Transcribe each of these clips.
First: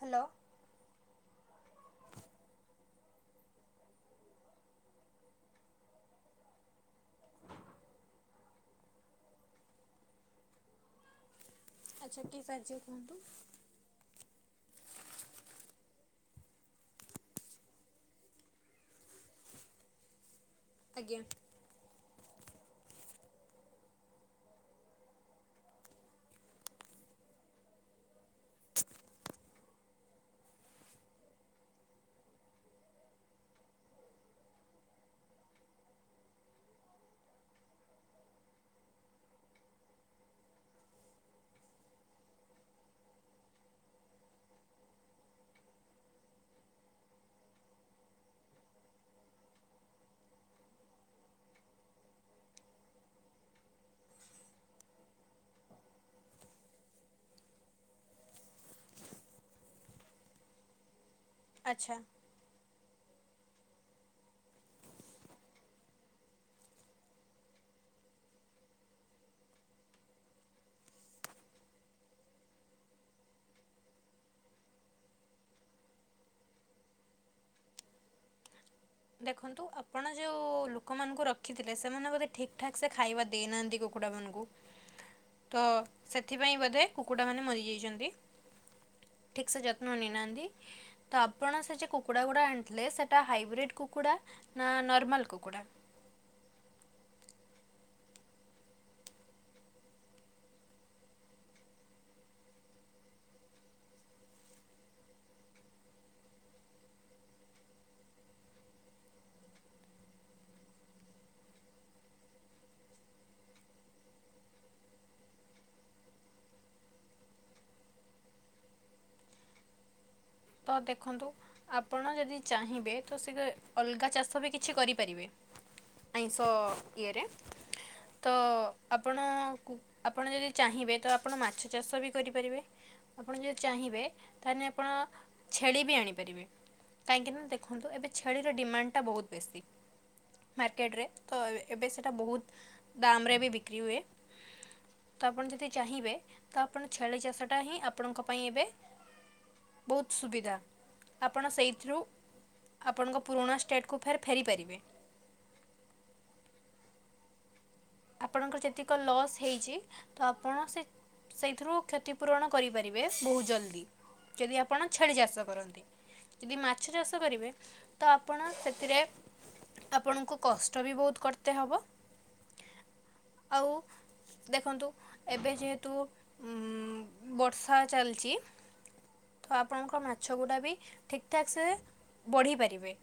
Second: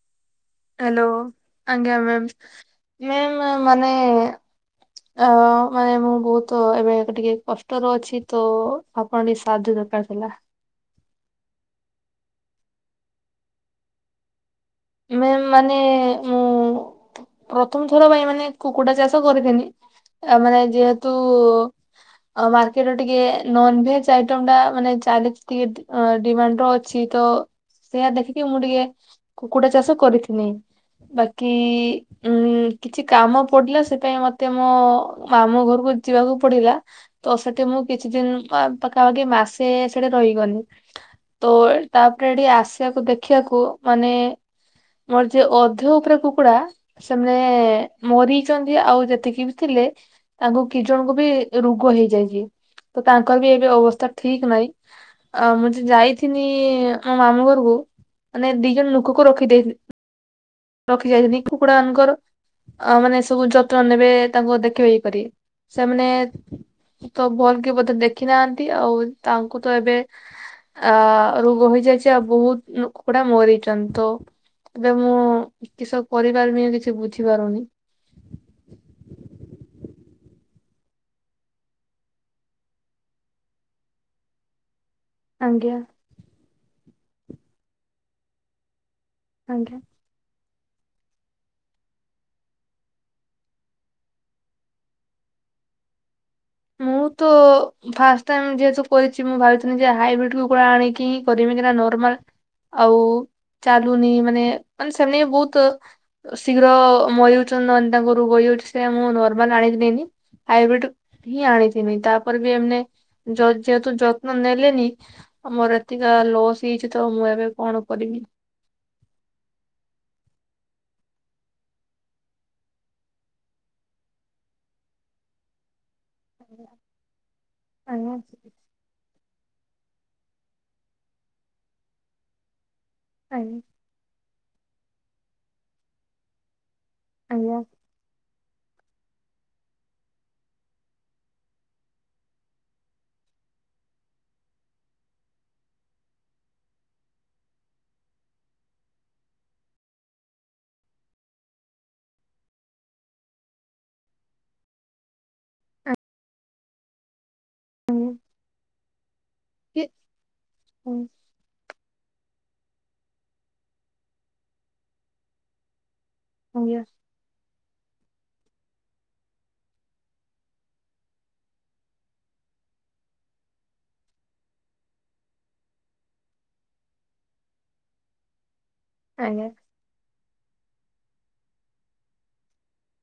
Hello. Hello ଆଜ୍ଞା ma'am ma'am ମାନେ ଅ ମାନେ ମୁଁ ବହୁତ ଏବେ ଟିକେ କଷ୍ଟରେ ଅଛି ତ ଆପଣ ଟିକେ ସାହାଯ୍ୟ କର ଦରକାର ଥିଲା। [inaudible] ଆଚ୍ଛା କି ସାହାଯ୍ୟ କୁହନ୍ତୁ? ମ୍ୟାମ ମାନେ ମୁଁ ପ୍ରଥମ ଥର ପାଇଁ ମାନେ କୁକୁଡା ଚାଷ କରିଥେନି ଏ ମାନେ ଯେହେତୁ ଆଜ୍ଞା। ଆ ମାର୍କେଟ ଟିକେ ନନ୍ ଭେଜ ଆଇଟମ ଟା ମାନେ ଚାଲିଛି ଟିକେ ଡି ଅଁ ଡିମାଣ୍ଡ ର ଅଛି ତ ସେଇଆ ଦେଖିକି ମୁଁ ଟିକେ କୁକୁଡ଼ା ଚାଷ କରିଥିନି ବାକି ଉଁ କିଛି କାମ ପଡିଲା ସେ ପାଇଁ ମତେ ମୋ ମାମୁଁ ଘରକୁ ଯିବାକୁ ପଡିଲା ତ ସେଠି ମୁଁ କିଛି ଦିନ ପା ପାଖାପାଖି ମାସେ ସେଠି ରହିଗନି। ତ ତାପରେ ଏଠି ଆସିବାକୁ ଦେଖିବାକୁ ମାନେ ମୋର ଯେ ଅଧ ଉପରେ କୁକୁଡା ସେମାନେ ମରିଚନ୍ତି ଆଉ ଯେତିକି ବି ଥିଲେ ତାଙ୍କୁ କି ଜଣଙ୍କୁ ବି ରୁଗ ହେଇଯାଇଚି। ତ ତାଙ୍କର ବି ଏବେ ଅବସ୍ଥା ଠିକ୍ ନାହିଁ ଆ ମୁଁ ଯ ଯାଇଥିନି ଆମ ମାମୁଁ ଘରକୁ ମାନେ ଦି ଜଣ ଲୋକକୁ ରଖି ଦେଇ ରଖି ଯାଇଥିଲି କୁକୁଡା ଆଚ୍ଛା। ମାନଙ୍କର ଆ ମାନେ ସବୁ ଯତ୍ନ ନେବେ ତାଙ୍କୁ ଦେଖିବେ ଇଏ‌ କରିବେ ସେମାନେ ତ ଭଲ କି ବୋଧେ ଦେଖି ନାହାନ୍ତି ଆଉ ତାଙ୍କୁ ତ ଏବେ ଆ ରୋଗ ହେଇଯାଇଛି ଆଉ ବହୁତ ନୁ କୁକୁଡା ମରି ଚନ୍ତି ତ ଏବେ ମୁଁ କିସ କରିପାରିବି କିଛି ବୁଝିପାରୁନି। [inaudible] ଦେଖନ୍ତୁ ଆପଣ ଯୋଉ ଲୋକମାନଙ୍କୁ ରଖିଥିଲେ ସେମାନେ ବୋଧେ ଠିକ୍ ଠାକ୍ ସେ ଖାଇବା ଦେଇନାହାନ୍ତି କୁକୁ କୁଡ଼ା ମାନଙ୍କୁ ତ ଆଜ୍ଞା ସେଥିପାଇଁ ବୋଧେ କୁକୁଡ଼ାମାନେ ମରିଯାଇଚନ୍ତି। ଠିକ ସେ ଆଜ୍ଞା। ଯତ୍ନ ନେଇନାହାନ୍ତି ତ ଆପଣ ସେ ଯେ କୁକୁଡା ଗୁଡା ଆଣିଥିଲେ ସେଟା ହାଇବ୍ରିଡ କୁକୁଡ଼ା ନା ନର୍ମାଲ କୁକୁଡ଼ା? ମୁଁ ତ ଫାଷ୍ଟ ଟାଇମ ଯେହେତୁ କରିଛି ମୁଁ ଭାବୁଥିଲି ଯେ ହାଇବ୍ରିଡ କୁକୁଡ଼ା ଆଣିକି ହିଁ କରିବି କାହିଁକି ନା ନର୍ମାଲ ଆଉ ଚାଲୁନି ମାନେ ମାନେ ସେମାନେ ବହୁତ ଶୀଘ୍ର ମରିଯାଉଚନ୍ତି ନହେନେ ତାଙ୍କୁ ରୁଗ ହେଇ [unintelligible] ସେ ମୁଁ ନର୍ମାଲ ଆଣିଲି ଦିଏନି ହାଇବ୍ରିଡ ହିଁ ଆଣିଥିନି ତାପରେ ବି ଏମାନେ ଯ ଯେହେତୁ ଯତ୍ନ ନେଲେନି ଆମର ଏତିକା ତା ଲସ୍ ହେଇଛି ତ ମୁଁ ଏବେ କଣ କରିବି। ତ ଦେଖନ୍ତୁ ଆପଣ ଯଦି ଚାହିଁବେ ତ ସେ ଅଲଗା ଚାଷ ବି କିଛି କରିପାରିବେ। ଆଇଁଷ ଇଏରେ ତ ଆବ୍ ଆପଣ କୁ ଆପଣ ଯଦି ଚାହିଁବେ ତ ଆପଣ ମାଛ ଚାଷ ବି କରିପାରିବେ। ଆପଣ ଯଦି ଚାହିଁବେ ତାହାନେ‌ ଆପଣ ଛେଳି ବି ଆଣିପାରିବେ। କାହିଁକି ନା ଦେଖନ୍ତୁ ଏବେ ଛେଳିର ଡିମାଣ୍ଡ ଟା ବହୁତ ବେଶୀ। ମାର୍କେଟରେ ତ ଏବେ ସେଟା ବହୁତ ଦାମରେ ବି ବିକ୍ରି ହୁଏ। ତ ଆପଣ ଯଦି ଚାହିଁବେ ତ ଆପଣ ଛେଳି ଚାଷଟା ହିଁ ଆପଣଙ୍କ ପାଇଁ ଏବେ ବହୁତ ସୁବିଧା ଆପଣ ସେଇଥିରୁ ଆପଣଙ୍କ ପୁରୁଣା ଷ୍ଟେଟ୍ କୁ ଫେର୍ ଫେରି ପାରିବେ। ଆପଣଙ୍କ ଯେତିକ ଲସ୍ ହେଇଛି ତ ଆପଣ ସେ ସେଇଥିରୁ କ୍ଷତି ପୂରଣ କରିପାରିବେ ବହୁତ ଜଲ୍ଦି ଯଦି ଆପଣ ଛେଳି ଚାଷ କରନ୍ତି। ଯଦି ମାଛ ଚାଷ କରିବେ ତ ଆପଣ ସେଥିରେ ଆପଣଙ୍କୁ କଷ୍ଟ ବି ବହୁତ କରତେ ହବ ଆଉ ଦେଖନ୍ତୁ ଏବେ ଯେହେତୁ ଉଁ ବର୍ଷା ଚାଲିଚି ତ ଆପଣଙ୍କ ମାଛ ଗୁଡା ବି ଠିକ୍ ଠାକ୍ ସେ ବଢ଼େଇ ପାରିବେ।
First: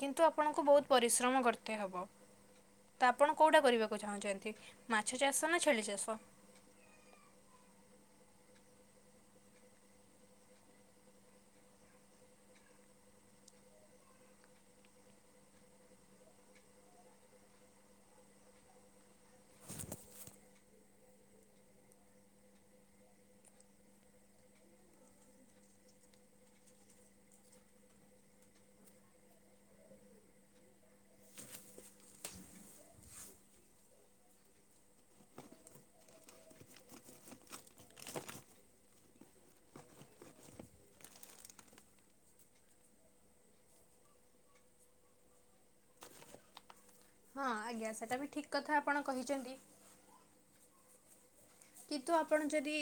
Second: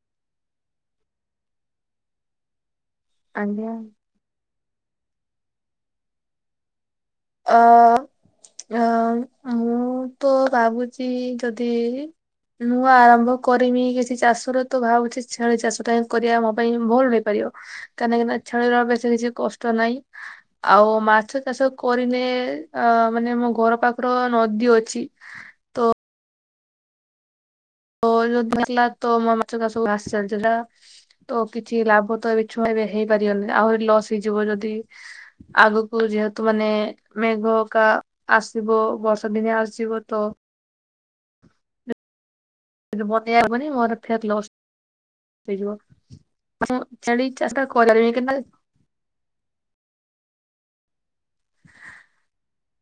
କିନ୍ତୁ ଆପଣଙ୍କୁ ବହୁତ ପରିଶ୍ରମ କରତେ ହେବ। ତ ଆପଣ କୋଉଟା କରିବାକୁ ଚାହୁଁଛନ୍ତି ମାଛ ଚାଷ ନା ଛେଳି ଚାଷ? ଅ [inaudible] ମୁଁ ମୁଁ ତ ଭାବୁଛି ଯଦି ନୂଆ ଆରମ୍ଭ କରିମି କିଛି ଚାଷର ତ ଭାବୁଛି ଛେଳି ଚାଷଟା କରିବା ମୋ ପାଇଁ ଭଲ ବେପାରି ୟ କାହିଁକି ନା କାହଁକି ନା ମାଛର ବେଶି କିଛି କଷ୍ଟ ନାହିଁ ଆଉ ମାଛ ଚାଷ କରିନେ ଅ ମାନେ ମୋ ଘର ପାଖର ନଦୀ ଅଛି ତ ତ ଯଉଦିନ ଆସିଲା ତ ମୋ ମାଛ ଚାଷ ସବୁ ଭାସି ଚାଲିଥିଲା ତ କିଛି ଲାଭ ତ ଏବେ ଛୁଆଁ ଏବେ ହେଇପାରି [unintelligible] ଆହୁରି ଲସ୍ ହେଇଯିବ ଯଦି ଆଗକୁ ଯେହେତୁ ମାନେ ମେଘ କା ଆସିବ ବର୍ଷା ଦିନିଆ ଆସିବ ତ [unintelligible] ମୋର ଫେର୍ ଲସ୍ ହେଇଯିବ ମାକ୍ସିମମ୍ ହଁ ଆଜ୍ଞା, ସେଟା ବି ଠିକ୍ କଥା ଆପଣ କହିଛନ୍ତି। କିନ୍ତୁ ଆପଣ ଯଦି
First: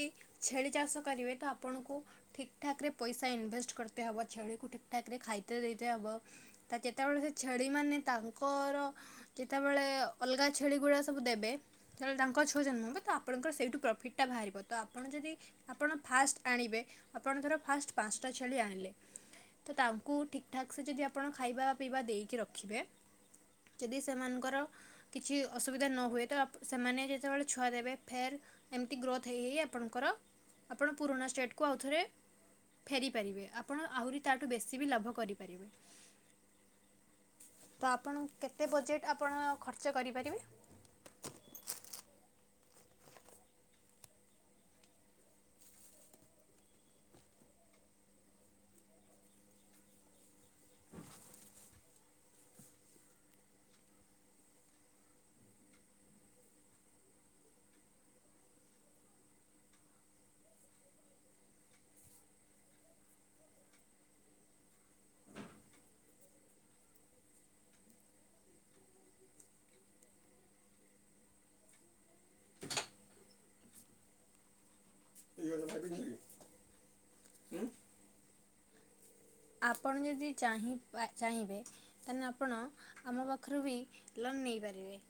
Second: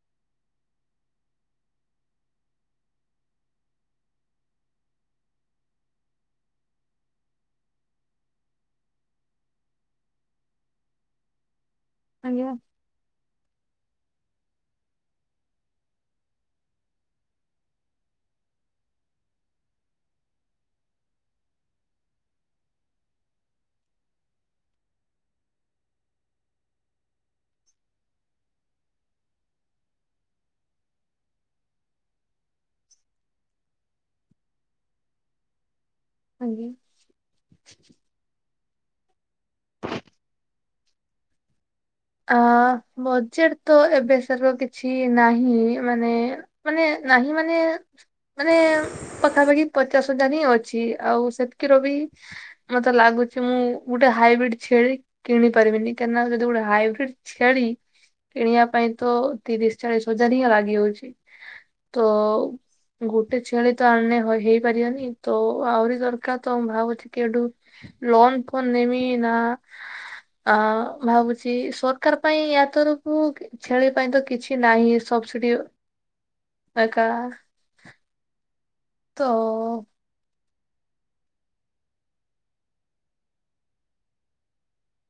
ଛେଳି ଚାଷ କରିବେ ତ ଆପଣଙ୍କୁ ଠିକ୍ ଠାକ୍ ରେ ପଇସା ଇନଭେଷ୍ଟ କ କରତେ ହବ ଛେଳି କୁ ଠିକ୍ ଠାକ୍ ରେ ଖାଇତେ ଦେଇତେ ହବ। ତ ଯେତେବେଳେ ସେ ଛେଳି ମାନ ତାଙ୍କର ଯେତେବେଳେ ଅଲଗା ଛେଳି ଗୁଡା ସବୁ ଦେବେ ଯେତେବେଳେ ତାଙ୍କ ଆଜ୍ଞା ଛୁଆ ଜନ୍ମ ହବ ତ ଆପଣଙ୍କର ସେଇଠୁ ପ୍ରଫିଟ୍ଟା ବାହାରିବ ତ ଆପଣ ଯଦି ଆପଣ ଫାଷ୍ଟ ଆଣିବେ, ଆପଣ ଧର ଫାଷ୍ଟ ପାଞ୍ଚଟା ଛେଳି ଆଣି ଲେ ତ ତାଙ୍କୁ ଠିକ୍ ଠାକ୍ ସେ ଯଦି ଆପଣ ଖାଇବା ପିଇବା ଦେଇକି ରଖିବେ ଯଦି ସେମାନଙ୍କର କିଛି ଅସୁବିଧା ନ ହୁଏ ତ ଆପ୍ ସେମାନେ ଯେତେବେଳେ ଛୁଆ ଦେବେ ଫେର୍ ଏମିତି ଗ୍ରୋଥ୍ ହେଇ ହେଇ ଆପଣଙ୍କର ଆପଣ ପୁରୁଣା ଷ୍ଟେଟ୍ କୁ ଆଉଥରେ ଫେରି ପାରିବେ ଆପଣ ଆହୁରି ତାଠୁ ବେଶୀ ବି ଲାଭ କରିପାରିବେ। ଆଜ୍ଞା। ତେ ବଜେଟ୍ ଆପଣ ଖର୍ଚ୍ଚ କରିପାରିବେ? ଅ ବଜେଟ ତ ଏବେ ସାର କିଛି ନାହିଁ ମାନେ ମାନେ ନାହିଁ ମାନେ ମାନେ ପାଖାପାଖି ପଚାଶ ହଜାର ହିଁ ଅଛି ଆଉ ସେତିକି ର ବି ମତେ ଲାଗୁ ଗୁଛି ମୁଁ ଗୋଟେ ହାଇବ୍ରିଡ ଛେଳି କିଣି ପାରିବିନି କାହିଁକି ନା ଯଦି ଗୋଟେ ହାଇ ବ୍ରିଡ୍ ଛେଳି କିଣିବା ପାଇଁ ତ ତିରିଶ ଚାଳିଶ ହଜାର ହିଁ ଲାଗି ଯାଉଛି। ତ ଗୋଟେ ଛେଳି ତ ଆଣିଲେ ହଇ ହେଇପାରିବନି ତ ଆହୁରି ଦରକାର ତ ମୁଁ ଭାବୁଛି କି ଏଠୁ ଲୋନ୍ ଫୋନ ନେମି ନା ଅ ଭାବୁଚି ସରକାର ପାଇଁ ୟା ତରଫରୁ କି ଛେଳି ପାଇଁ ତ କିଛି ନାହିଁ। ସବସିଡ୍ ହେରିକା। ଆପଣ ଯଦି ଚାହିଁ-ଚାହିଁବେ ତାହେନେ ଆପଣ ଆମ ପାଖରୁ ବି ଲୋନ୍ ନେଇପାରିବେ।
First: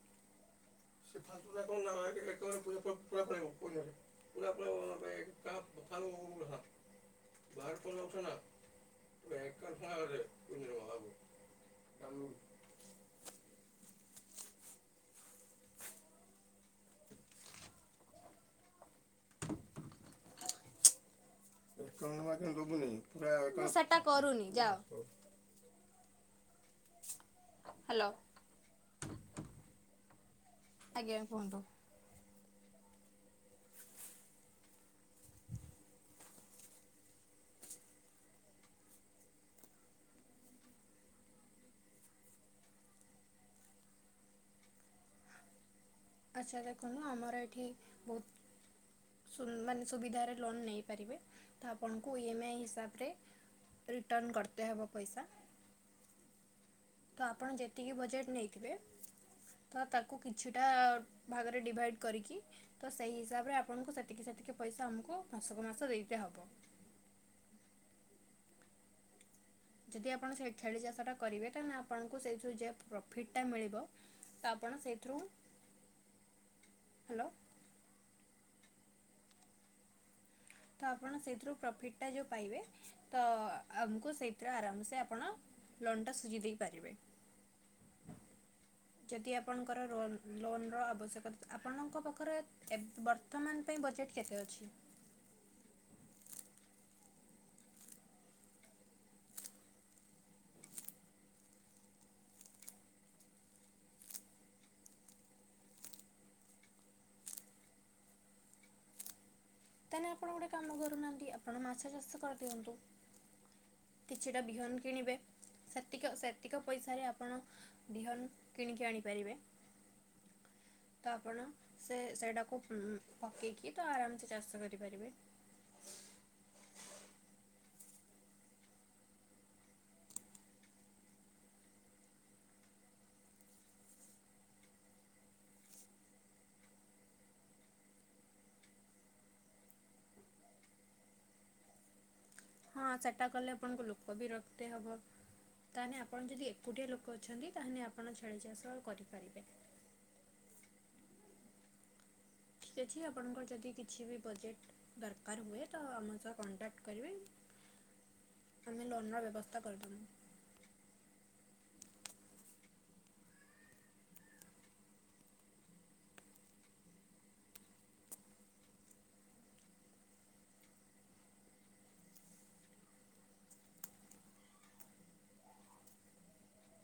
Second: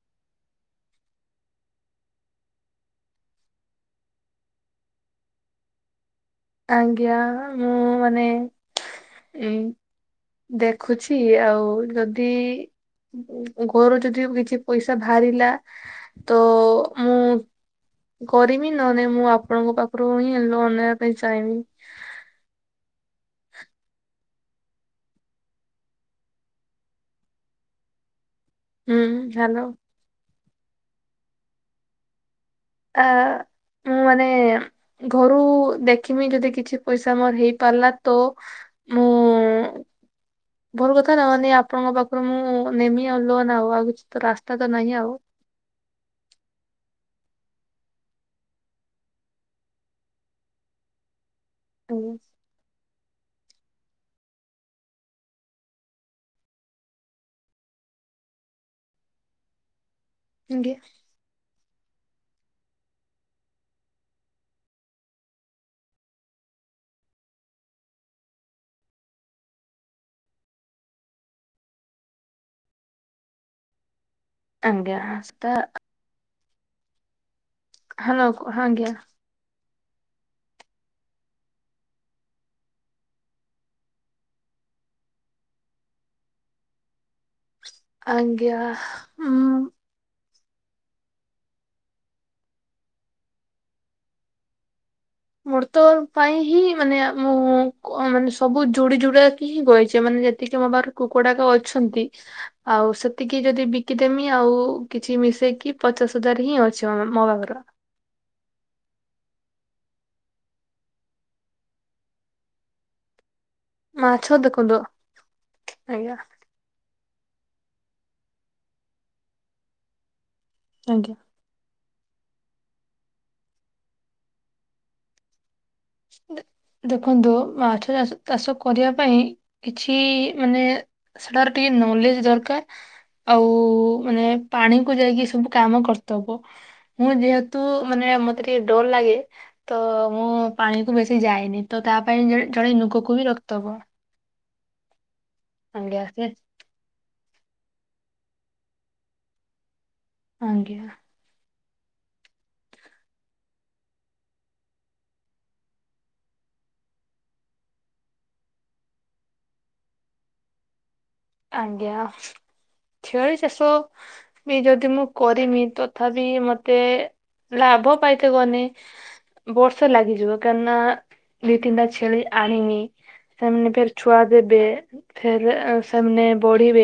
[unintelligible] ହାଲୋ। ଆଜ୍ଞା ମୁଁ ମାନେ ମୁଁ ଏଇ ଦେଖୁଛି ଆଉ ଯଦି [unintelligible] ମୋର ଯଦି କିଛି ପଇସା ବାହାରିଲା ତୋ ମୁଁ କରିମି ନହେନ ମୁଁ ଆପଣଙ୍କ ପାଖରୁ ହିଁ ଲୋନ୍ ନବା ପାଇଁ ଚାହିଁବି। [unintelligible] ମୁଁ ସେଟା କରୁନି ଯାଅ। ହାଲୋ। ହୁଁ ହ୍ୟାଲୋ। ଆଜ୍ଞା କୁହନ୍ତୁ। ଆ ମୁଁ ମାନେ ଘରୁ ଦେଖମି ଯଦି କିଛି ପଇସା ମୋର ହେଇ ପାରିଲା ତ ମୁଁ ଭଲ କଥା ନା ମାନେ ଆପଣଙ୍କ ପାଖରୁ ମୁଁ ନେମି ଆଉ ଲୋନ୍ ଆଉ ଆଉ କିଛି ତ ରାସ୍ତା ତ ନାହିଁ ଆଉ। ଆଛା ଦେଖନ୍ତୁ ଆମର ଏଠି ବୋହୁତ୍ ଶୁ ମାନେ ସୁବିଧାରେ ଲୋନ ନେଇପାରିବେ। ତ ଆପଣଙ୍କୁ ଇ ଏମ୍ ଆଇ ହିସାବରେ ରିଟର୍ଣ କର୍ତେ ହବ ପଇସା। ତ ଆପଣ ଯେତିକି ବଜେଟ ନେଇଥିବେ ତ ତା କୁ କିଛିଟା ଆଜ୍ଞା ଭଗରେ ଡିଭାଇଡ୍ କରିକି ତ ସେଇ ହିସାବରେ ଆପଣଙ୍କୁ ସେତିକି ସେତିକି ପଇସା ଆମକୁ ମାସକ ମାସ ଦେଇଦିଆ ହବ। ଯଦି ଆପଣ ସେଇ ଛେଳି ଚାଷ ଟା କରିବେ ତାହେଲେ ଆପଣଙ୍କୁ ସେଥିରୁ ଯେ ପ୍ରଫିଟ ଟା ମିଳିବ ତ ଆଜ୍ଞା ଆସ୍ ସେତା ହାଲୋ। ହାଲୋ ହଁ ଆଜ୍ଞା। ତ ଆପଣ ସେଥିରୁ ପ୍ରଫିଟ୍ ଟା ଯୋଉ ପାଇବେ। ତ ଆମକୁ ସେଥି ଆରାମ ସେ ଆପଣ ଲଣ୍ଟା ସୁଝି ଦେଇ ପାରିବେ। ଆଜ୍ଞା। ଯଦି ଉଁ ଆପଣଙ୍କର ରୋନ୍ ଲୋନର ଆବଶ୍ୟକତା ଆପଣଙ୍କ ପାଖରେ ଏବ୍ ବର୍ତ୍ତମାନ୍ ପାଇଁ ବଜେଟ୍ କେତେ ଅଛି? ମୋର ତ ପାଇଁ ହିଁ ମାନେ ମୁଁ କଣ ମାନେ ସବୁ ଯୋଡି ଯୁଡାକି ହିଁ ବଇଚେ ମାନେ ଯେତିକି ମୋ ପାଖରେ କୁକୁଡାକ ଅଛନ୍ତି ଆଉ ସେତିକି ଯଦି ବିକିଦେମି ଆଉ କିଛି ମିଶେଇକି ପଚାଶ ହଜାର ହିଁ ଅଛି ମୋ ପାଖର। ତାହେଲେ ଅପଣ ଗୋଟେ କାମ କରୁନାହାନ୍ତି ଆଣ ମାଛ ଚାଷ କରିଦିଅନ୍ତୁ। ମାଛ କିଛିଟା ଦେଖନ୍ତୁ ବିହନ କିଣିବେ। ସେତି ଆଜ୍ଞା। ସେତିକ ପଇସାରେ ଆପ୍ ପଣ ବିହନ କିଣିକି ଆଣିପାରିବେ। ତ ଆଜ୍ଞା। ଆପଣ ସେ ସେଇଟାକୁ ପକେଇକି ତ ଆରାମ ସେ ଚାଷ କରିପାରିବେ। ଦେ ଦେଖନ୍ତୁ ମାଛ ଚାଷ ତାଷ କରିବା ପାଇଁ କିଛି ମାନେ ସେଟାରେ ଟିକେ ନଲେଜ ଦରକାର। ଆଉ ମାନେ ପାଣି କୁ ଯାଇକି ସବୁ କାମ କର୍ତେ ହବ ମୁଁ ଯେହେତୁ ମାନେ ମତେ ଟିକେ ଡର ଲାଗେ ତ ମୁଁ ପାଣିକୁ ବେଶି ଯାଏନି ତ ତା ପାଇଁ ଜଣେ ଜଣେ ନୁକକୁବି ରଖିତେ ହବ। ତେ ହବ ତାହାନେ ଆପଣ ଯଦି ଏକୁଟିଆ ଲୋକ ଅଛନ୍ତି ତାହେଲେ ଆପଣ ଛେଳି ଚାଷ କରିପାରିବେ। ଆଜ୍ଞା। ଠିକ ଅଛି ଆପଣଙ୍କର ଯଦି କିଛି ବି ବଜେଟ ଦରକାର ହୁଏ ତ ଆମ ସହ କଣ୍ଟାକ୍ଟ କରିବେ। ଆମେ ଲୋନର ବ୍ୟବସ୍ଥା କରିଦବୁ। ଆଜ୍ଞା। ଛେଳି ଚାଷ ବି ଯଦି ମୁଁ କରିନି ତଥାପି ମତେ ଲାଭ ପାଇଥିବନି ବର୍ଷେ ଲାଗିଯିବ କାରଣ ଦିଇ ତିନିଟା ଛେଳି ଆଣିିନି ସେମାନେ ଫେର ଛୁଆ ଦେବେ ଫେରେ ସେମାନେ ବଢିବେ।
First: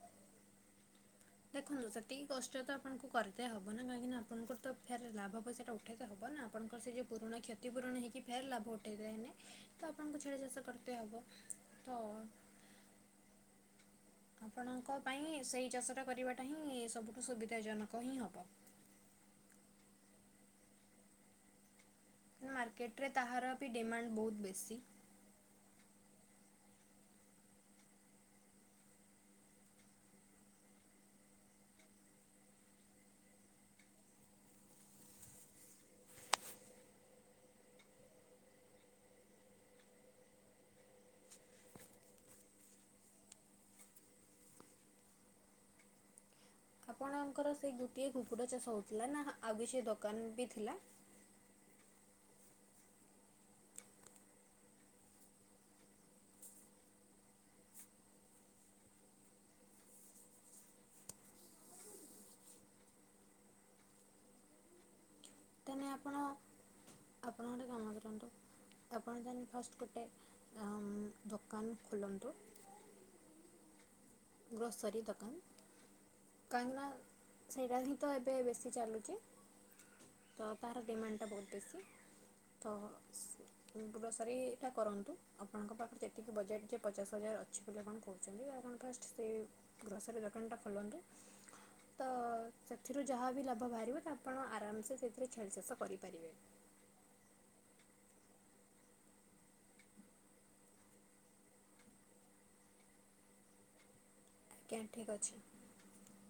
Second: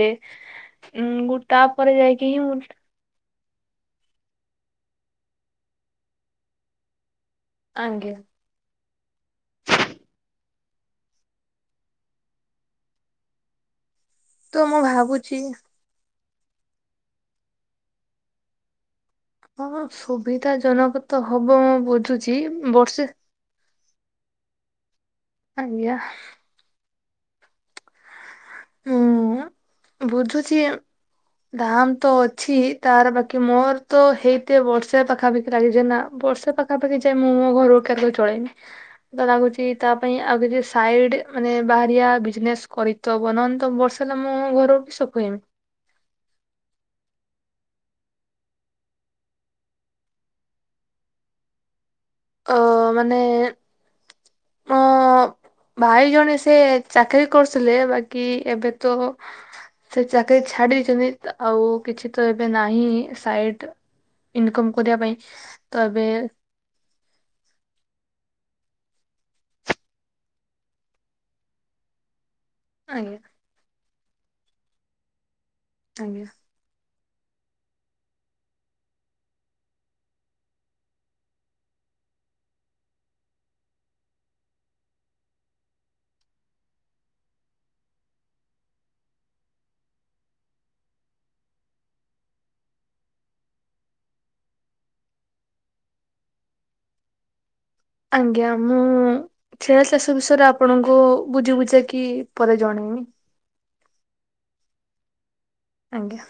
ଉଁ ଦେଖନ୍ତୁ ତାପରେ ଯାଇକି ସେତିକି ହିଁ ମୁଁ କଷ୍ଟ ତ ଆପଣଙ୍କୁ କରି ତେ ହବ ନା କାହିଁକିନା ଆପଣଙ୍କୁ ତ ଫେରେ ଲାଭ ପଇସା ଉଠେଇତ ହବ ନା ଆପଣଙ୍କର ସେ ଯୋଉ ପୁରୁଣା କ୍ଷତିପୂରଣ ଆଙ୍ଗେ ହେଇକି ଫେର ଲାଭ ଟେଦାଇନି ତ ଆପଣଙ୍କୁ ଛେଳି ଚାଷ କରି ତେ ହବ ତ ତ ମୁଁ ଆପଣଙ୍କ ପାଇଁ ଭାବୁଛି ସେଇ ଚାଷ ଟା କରିବା ଟା ହିଁ ସବୁଠୁ ସୁବିଧା ଜନକ ହିଁ ହବ। ହଁ ସୁବିଧା ଜନକ ତ ହବ ମୁଁ ବୁଝୁଛି ବର୍ଷେ ବିି ଡିମାଣ୍ଡ ବହୁତ ବେଶୀ। ଆଜ୍ଞା। ହୁଁ ନା ବୁଝୁଛି ଦାମ ତ ଅଛି ତାର ବାକି ମର ତ ହେଇତେ ବରଶେ ପାଖାପଖି ଲାଗିଜି ନା। ବର୍ଷେ ପାଖା ପାଖି ଯାଏ ମୁଁ ମୋ ଘରକୁ କେବେ ଚଳେଇନି ତ ଲାଗୁଛି ତା ପାଇଁ ଆଉ କିଛି ସାଇଡ [unintelligible] [unintelligible] ସୁକେଇ ମି। ଆପଣଙ୍କର ସେଇ ଗୋଟିଏ କୁକୁଡ଼ା ଚାଷ ହଉଥିଲା ନା ଆଉ କିଛି ଦୋକାନ ବି ଥିଲା। ଅ ମାନେ ମୋ ଭାଇ ଜଣେ ସେ ଚାକିରୀ କରୁଥିଲେ ବାକି ଏବେ ତ ସେ ଚାକିରି ଛାଡିଛନ୍ତି ତ ଆଉ କିଛି ତ ଏବେ ନାହିଁ ସାଇଟ୍ ଇନିକମ କରିବା ପାଇଁ ତାହେଲେ ତ ଏବେ ଆପଣ [unintelligible] ଆପଣ ତା ଫାଷ୍ଟ ଗୋଟେ ଆଁ ଦୋକାନ ଖୋଲନ୍ତୁ। ଆଜ୍ଞା। ଗ୍ରୋସରି ସାରୀ ଦୋକାନ ଆଜ୍ଞା କାହିଁକ ସେଇଟା ହିଁ ତ ଏବେ ବେଶୀ ଚାଲୁଛି। ତ ତାର ଡିମାଣ୍ଡଟା ବହୁତ ବେଶୀ। ତ ଗୋସରୀ ଟା କରନ୍ତୁ ଆପଣଙ୍କ ପାଖରେ ଯେତିକି ବଜେଟ ଯେ ପଚାଶ ହଜାର ଅଛି ଯଦି ଆପଣ କହୁଛନ୍ତି ଆପଣ ଫାଷ୍ଟ ସେ ଗ୍ରୋଷରି ଦୋକାନ ଟା ଖୋଲନ୍ତୁ। ତ ସେଥିରୁ ଯାହା ବି ଲାଭ ବାହାରିବ ଆପଣ ଆରାମ ସେ ସେଥିରେ ଛେଳି ଚାଷ କରିପାରିବେ। [inaudible] ଆଜ୍ଞା ମୁଁ ଛେଳି ଚାଷ ବିଷୟରେ ଆପଣଙ୍କୁ ବୁଝି ବୁଝା କିି ପରେ ଜଣେଇ ପୁଣି ଆଜ୍ଞା ଠିକ୍ ଅଛି। ଆଜ୍ଞା।